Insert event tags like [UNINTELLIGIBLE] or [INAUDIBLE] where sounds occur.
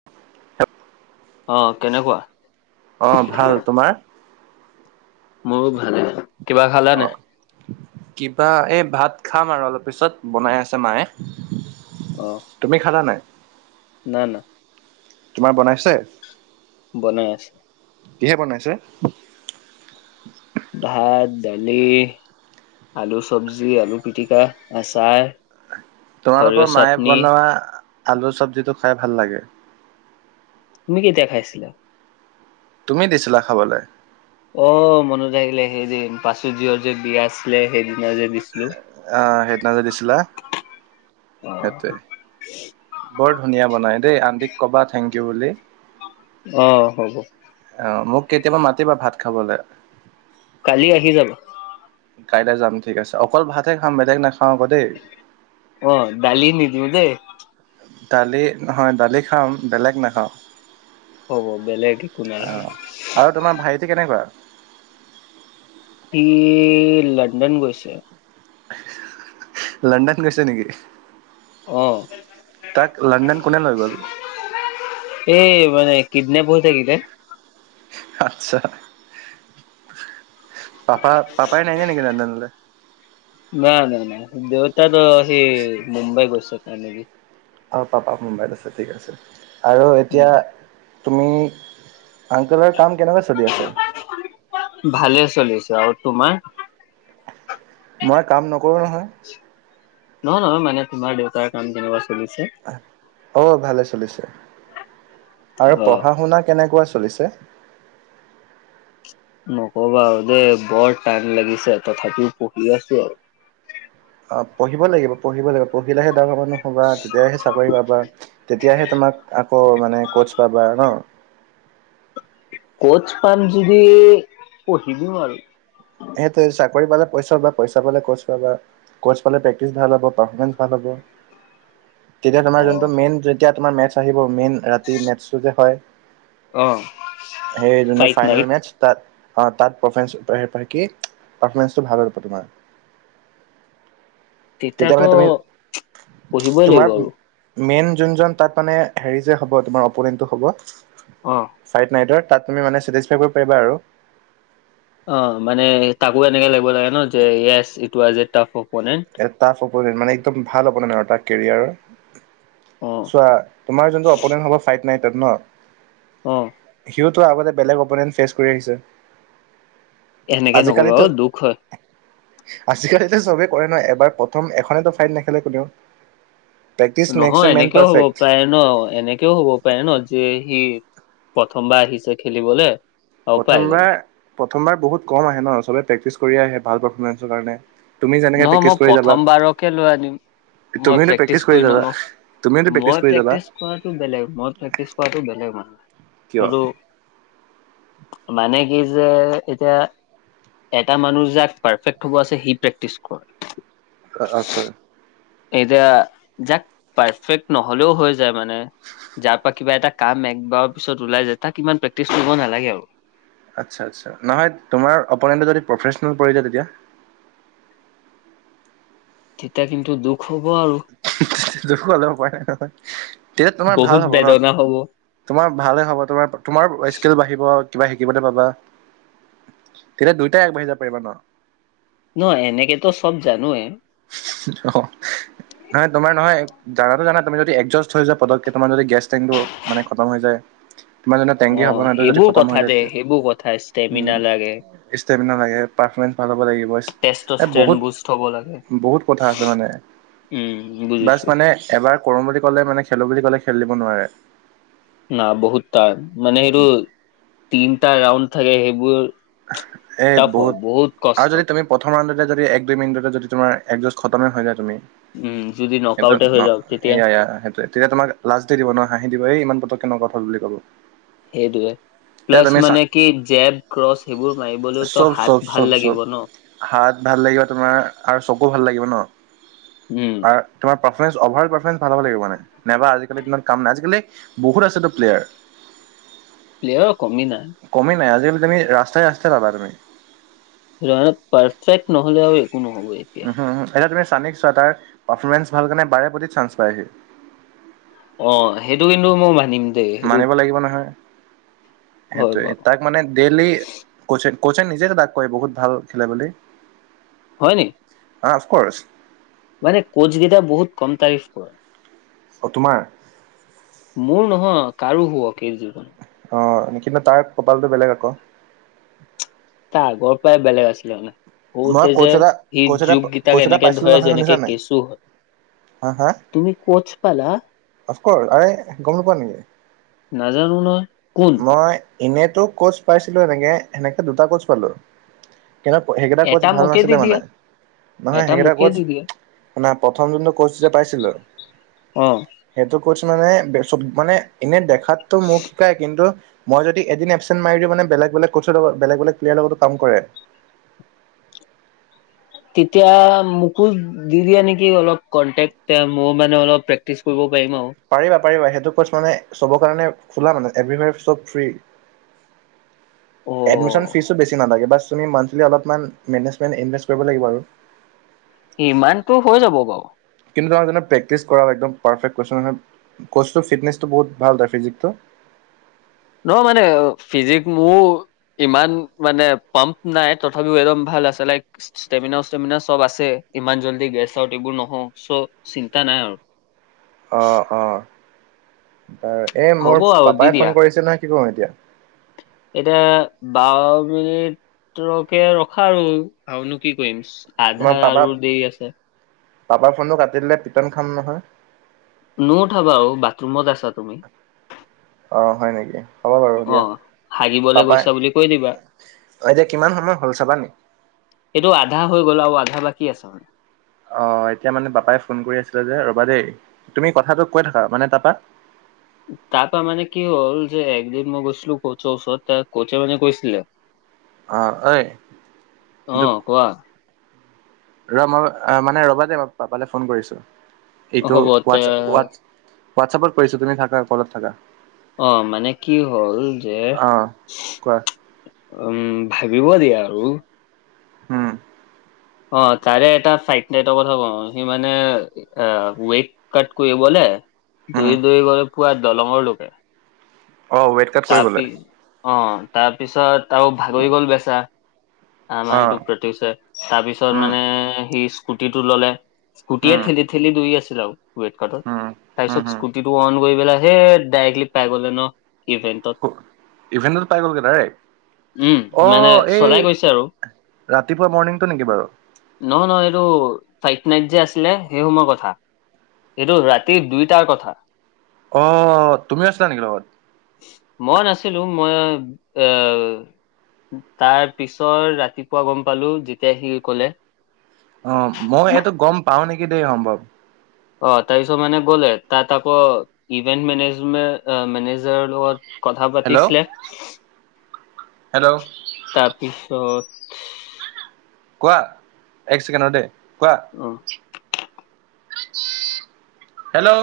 [UNINTELLIGIBLE] অ', কেনেকুৱা? অ' ভাল, তোমাৰ? মোৰো ভালে, কিবা খালা অ নাই? কিবা, এই ভাত খাম আৰু অলপ পিছত, বনাই আছে মায়ে। অ'হ। তুমি খালা নাই? না না। তোমাৰ বনাইছে? বনাই আছে। কিহে বনাইছে? ভাত, দালি আলু চব্জি, আলু পিটিকা, আচাৰ। সৰিয়হ তোমালোকৰ মায়ে চাটনি বনোৱা, আলু চব্জিটো খাই ভাল লাগে। তুমি কেতিয়া খাইছিলা? তুমি দিছিলা খাবলে। অ' মনত আহিলে, সেইযে পাচুয্য যে বিয়া আছিলে, সেইদিনা যে দিছিলোঁ। অ', সেইদিনা যে দিছিলা। অ সেইটোৱে, বৰ ধুনীয়া বনাইদেই, আণ্টিক ক'বা থেংক ইউ বুলি। অ, হ'ব। অ', মোক কেতিয়াবা মাতিবা ভাত খাবলে। কালি আহি যাবা। কাইলৈ যাম ঠিক আছে, অকল ভাতহে খাম বেলেগ নাখাওঁ আকৌ দেই। অ' দালি নিদিব দেই। দালি, নহয় দালি খাম, বেলেগ নাখাওঁ। হ'ব বেলেগ একো অ নালাগে। আৰু তোমাৰ ভাইটি কেনেকুৱা? সি লণ্ডন গৈছে। [UNINTELLIGIBLE] লণ্ডন গৈছে নেকি? অ'। তাক, লণ্ডন কোনে লৈ গ'ল? [UNINTELLIGIBLE] এই মানে কিডনেপ হৈ থাকিলে। অট্চা, পাপা, পাপাই নাহে নেকি লন্দনলৈ? ন নাই নাই, দেউতটো সি মুম্বাই গৈছে [UNINTELLIGIBLE] তোমাৰ। অ পাপা মুম্বাইত আছে, ঠিক আছে, আৰু এতিয়া উম তুমি আংকলৰ কাম কেনেকোৱা চলি আছে? ভালে চলিছে আৰু তোমাৰ। মই কাম নকৰোঁ নহয়। নহয় নহয় মানে তোমাৰ দেউতাৰ কাম কেনেকুৱা চলিছে? অঁ ভালে চলিছে, আৰু অ পঢ়া শুনা কেনেকুৱা চলিছে? নকবা আৰু দেই বৰ টাইম লাগিছে তথাপিও পঢ়ি আছো আৰু। অ পঢ়িব লাগিব পঢ়িব লাগিব পঢ়িলেহে ডাঙৰ মানুহ হ'বা তেতিয়াহে চাকৰি পাবা। তেতিয়াহে তোমাক আকৌ মানে ক'চ পাবা আৰু ন। ক'চ পাম যদি পঢ়ি দিওঁ আৰু। সেইটোৱে চাকৰি পালে পইচা পাবা পইচা পালে ক'চ পাবা। ক'চ পালে প্ৰেকটিচ ভাল হব, পাৰফৰ্মমেঞ্চ ভাল হ'ব। তেতিয়া অ তোমাৰ যোনটো মেইন যেতিয়া তোমাৰ মেথছ আহিব মেইন- ৰাতি মেটচটো যে হয়, অ সেই যোনটো ফাইট ফাইনেল নাইট মেটছ তাত- অঁ তাত পৰফেঞ্চ কৰি পাৰি কি পাৰফৰ্মমেঞ্চটো ভাল হ'ব তোমাৰ। তেতিয়া তেতিয়াতো মানে তুমি পঢ়িবই লাগিব তোমাৰ আৰু। মেইন যোনজন তাত মানে হেৰি যে হ'ব তোমাৰ অপনেন্টো হ'ব। অঁ ফাইট নাইটৰ তাত তুমি মানে চেটিফাই কৰিব পাৰিবা আৰু। অঁ মানে তাকো এনেকে লাগিব লাগে, ন যে yes it was a tough opponent. Tough opponent মানে একদম ভাল অপনেণ্ট আৰু তাৰ কেৰিয়াৰ ৰ। অঁ চোৱা, তোমাৰ যোনটো অপ'নেণ্ট হ' ফাইট নাইট ত ন। অঁ। সিওতো আগতে বেলেগ অপনেন ফেচ কৰি আহিছে। এনেকে নকবা আজিকালিতো, অ দুখ হয় আজিকালিটো চবেই- কয় ন এবাৰ প্ৰথম এখনেটো ফাইট নেখেলে কোনেও। প্ৰেক্টিচ মেক্স এ নহয় মেন এনেকেও হ'ব পাৰফেক্ট প্ৰায়। ন এনেকেও হ'ব পাৰে ন যে সি প্ৰথম বাৰ আহিছে খেলিবলে। আৰু পাই গ'লে প্ৰথমবাৰ প্ৰথমবাৰ বহুত কম আহে ন, সবে প্ৰেক্টিচ কৰিয়ে আহে ভাল পাৰফমেঞ্চৰ কাৰণে। তুমি যেনেকে নহয় প্ৰেক্টিচ মই কৰি যাবা প্ৰথম বাৰকে লৈ আনিম। মই প্ৰেক্টিচ কৰি নলও, তুমিওতো মই কৰি যাবা প্ৰেক্টিচ কৰা- টো বেলেগ মই প্ৰেক্টিছ কৰাটো বেলেগ হয় কিয় সেইটো- মানে কি যে এতিয়া- এটা মানুহ যাক পাৰ্ফেক্ট হ'ব আছে সি প্ৰেক্টিছ কৰে। আচ্ছা। এতিয়া যাক পাৰফেক্ট নহ'লেও হৈ- মানে যাৰ পৰা কিবা এটা কাম একবাৰৰ পিছত ওলাই যায় তাক ইমান প্ৰেক্টিচ কৰিব নালাগে আৰু। আচ্ছা আচ্ছা নহয়, তোমাৰ অপনেণ্টেটো যদি প্ৰফেচনেল পৰি যায় তেতিয়া। তেতিয়া কিন্তু দুখ হ'ব আৰু। দেখুৱালে সপাই হা হা, তেতিয়া তোমাৰ ভাল বহুত হ'ব ন। বেদনা হ'ব তোমাৰ ভালে হব তোমাৰ তোমাৰ স্কিল বাঢ়িব কিবা শিকিবলৈ পাবা। তেতিয়া দুইটাই আগবাঢ়ি যাব পাৰিবা ন। নহয় এনেকেতো চব জানোৱে। অঁ নহয় তোমাৰ নহয়। জানো জানা তুমি যদি এডজষ্ট হৈ যোৱা পতককেই তোমাৰ যদি গেছ টেংটো মানে খতম হৈ যায়। তোমাৰ যেনে অ টেংকি খাব ন এইটো যদি সেইবোৰ খতম কথা হয় যায় দে তেতিয়া সেইবোৰ কথা উম। ষ্টেমিনা লাগে ষ্টেমিনা লাগে পাৰফমেঞ্চ ভাল হ'ব লাগিব ইচ, এ টেষ্টষ্টেন বহুত- বুষ্ট হ'ব লাগে। বহুত কথা আছে মানে, উম বাছ বুজিছো মানে এবাৰ- কৰম বুলি ক'লে মানে খেলো বুলি ক'লে খেল দিব নোৱাৰে। ন বহুত টান মানে সেইটোৰ তিনটা ৰাউণ্ড থাকে সেইবোৰ। এ টাফ হয় বহুত আৰু কষ্ট যদি তুমি প্ৰথম ৰাউণ্ডতে যদি এক দুই মিনিটতে যদি তোমাৰ এক যোঁজ খতমে হৈ যায় তুমি উম যদি নক সেইটো আউটে হৈ ন যাওঁ তেতিয়া এয়া এয়া সেইটোৱে। তেতিয়া তোমাক লাষ্ট ডে দিব নহ হাঁহি দিব এই ইমান পতকে কে নো ক'ত হ'ল ' বুলি কব সেইটোৱে তেতিয়া প্লাছ তুমি চা মানে কি জেব ক্ৰচ সেইবোৰ মাৰিবলৈওতো চব চব হাত চব ভাল চব লাগিব ন হাত ভাল লাগিব তোমাৰ আৰু চকু ভাল লাগিব ন উম আৰু তোমাৰ পাৰফমেঞ্চ অভাৰ পাৰফমেঞ্চ ভাল'হব লাগিব মানে নাইবা আজিকালি দিনত কাম নাই আজিকালি বহুত আছে ন প্লেয়াৰ প্লেয়াৰ কমি নাই। কমেই নাই আজিকালি তুমি ৰাস্তাই ৰাস্তাই পাবা তুমি। নে পাৰফেক্ট নহ'লে হয় উম এতিয়া তুমি চানিক চোৱা তাৰ পাৰফৰ্মেন্ঞ্চ ভাল কাৰণে বাৰে প্ৰতি চান্স পায় সি‌ অ সেইটো কিন্তু মই মানিম দেই সেইটো মানিব লাগিব নহয় হয় সেইটোৱে বাৰু তাক মানে ডেইলি ক্ৰচে ক্ৰছে নিজেটো তাক কয় বহুত ভাল খেলে বুলি। হয় নেকি? অফকৰ্ছ মানে ক্ৰচ কেইটা বহুত কম তাৰিফ কৰে অ তোমাৰ মোৰ নহয় কাৰো হুৱক এই জীৱন অ কিন্তু তাৰ কপালটো বেলেগ আক, তাৰ আগৰ পাই বেলেগ আছিলে মানে মই সৰুতে যে কোচ এটা সি কোচ এটা যোগকেইটাক কোচ এটা এনেকে পাইছিলো ধৰে নহয় শুনিছা যেনেকে নাই কেঁচু হয় হা হা তুমি কোচ পালা অফকৰ্চ আৰে গম নোাপোৱা নেকি? নাজানো নহয় কোন? মই এনেতো ক্ৰচ পাইছিলো এনেকে সেনেকে দুটা ক্ৰচ পালো কিন্তু এটা ক্ৰচ ভাল মোকে দি নাছিলে দিয়া মানে। নহয় এটা সেকেইটা মোকে ক্ৰচ দি দিয়া মানে প্ৰথম যোনটো ক্ৰচ যে পাইছিলোঁ। অ সেইটো ক্ৰচ মানে মানে এনে দেখাতটো মোক শিকাই কিন্তু মই যদি এদিন এপচেট মাৰি দিওঁ মানে বেলেগ বেলেগ ক্ৰচ লগত বেলেগ বেলেগ প্লেয়াৰৰ লগত কম কৰে তেতিয়া মোকো দি দিয়া নেকি অলপ কনটেক্ট তে মই মানে অলপ প্ৰেক্টিছ কৰিব পাৰিম আৰু পাৰিবা পাৰিবা সেইটোক ক্ৰচ মানে চবৰ কাৰণে খোলা মানে এভীভ চব ফ্ৰী অ এডমিশন ফিজো বেছি নালাগে বাস তুমি অলপমান মেনেজমেণ্ট ইনভেষ্ট কৰিব লাগিব আৰু। ইমানটো হৈ যাব বাৰু। কিন্তু তাৰ যেনে প্ৰেক্টিচ কৰা হয় একদম পাৰফেক্ট কৈছোঁ নহয় ক্ৰচ ফিটনেছটো বহুত ভাল তাৰ ফিজিকটো। ন মানে ফিজিক মোৰ ইমান মানে পাম্প নাই তথাপিও একদম ভাল আছে লাইক। ষ্টেমিনা ষ্টেমিনা চব আছে ইমান জল্দি গেছ এইবোৰ নহওঁ চ' চিন্তা নাই আৰু। অ অ বাৰু এই হ'ব মোৰ আৰু দি পাপাই দিয়া ফোন কৰিছে নহয় কি কৰো এতিয়া? এতিয়া বাৰ মিনিটকে ৰখা আৰু আৰুনো কি কৰিম। মই আধা পাপা আৰু দি আছে। পাপাৰ ফোনটো কাটি দিলে পিটন খাম নহয়। নু উঠাবা আৰু বাথৰুমত আছাত। অ হয় নেকি হ'ব বাৰু অ দিয়া হাগিবলৈ তাৰপাই গৈছা বুলি কৈ দিবা অ এতিয়া কিমান সময় হল চাবা নেকি? এইটো আধা হৈ গ'ল আৰু আধা বাকী আছ মানে। অ এতিয়া মানে পাপাই ফোন কৰি আছিলে যে ৰবা দেই তুমি কথাটো কৈ থাকা মানে তাৰপা তাৰপা মানে কি হ'ল যে একদিন মই গৈছিলো কৌচ ওচৰত ত কৌচে মানে কৈছিল অ ঐ অ কিন্তু কোৱা ৰ মই মানে ৰবা মই পাপালে ফোন কৰিছো। এইটো হ'ব তে হোৱাটছআপত কৰিছো তুমি থাকা কলত থাকা। অ মানে কি হ'ল যে অ'। কোৱা উম ভাবিব দিয়া আৰু হম, অ তাৰে এটা ফাইট নেট কথা কওঁ সি মানে অ ৱেক কাট কৰিবলে উম, দৌৰি দৌৰি গলে পুৰা দলঙৰ লৈকে। অ ওৱেট, তাৰপিছ অ তাৰপিছত আৰু ভাগৰি গল বেচেৰা। আমাহ অ', সেইটোক প্ৰতিতিওছে তাৰপিছত উম, মানে সি স্কুটিটো ললে। স্কুটি এ উম। থেলি থেলি দুই আছিল আও। ৱেট কত উম, হম, তাৰপিছত হম, স্কুটি টো অন কৰি পেলাই সে ডাইৰেক্টলি পাই গলে ন। ইভেণ্টত, ইভেন্টত পাই গলগে ডাইৰেক। উম অ মানে এই চলাই গৈছে আৰু ৰাতিপুৱা মৰ্ণিংটো নেকি বাৰু নহয় নহ এইটো চাইট নাইট যে আছিলে সেই সময় কথা। এইটো ৰাতিৰ দুইটাৰ কথা অ তুমিও আছিলা নেকি লগত। মই নাছিলো মই এ তাৰ পিছত ৰাতিপুৱা গম পালো যেতিয়া সি ক'লে, অ মই এইটো গম পাও নেকি দেই সম্ভৱ। অ তাৰ পিছত মানে গ'লে তাত আক ইভেন্ট মেনেজমে মেজাৰৰ লগত কথা হেল্ল', পাতিছিলে। হেল্ল, তাৰপিছত কোৱা এক ছেকেণ্ড ৰ দেই কোৱা। উম, হেল্ল',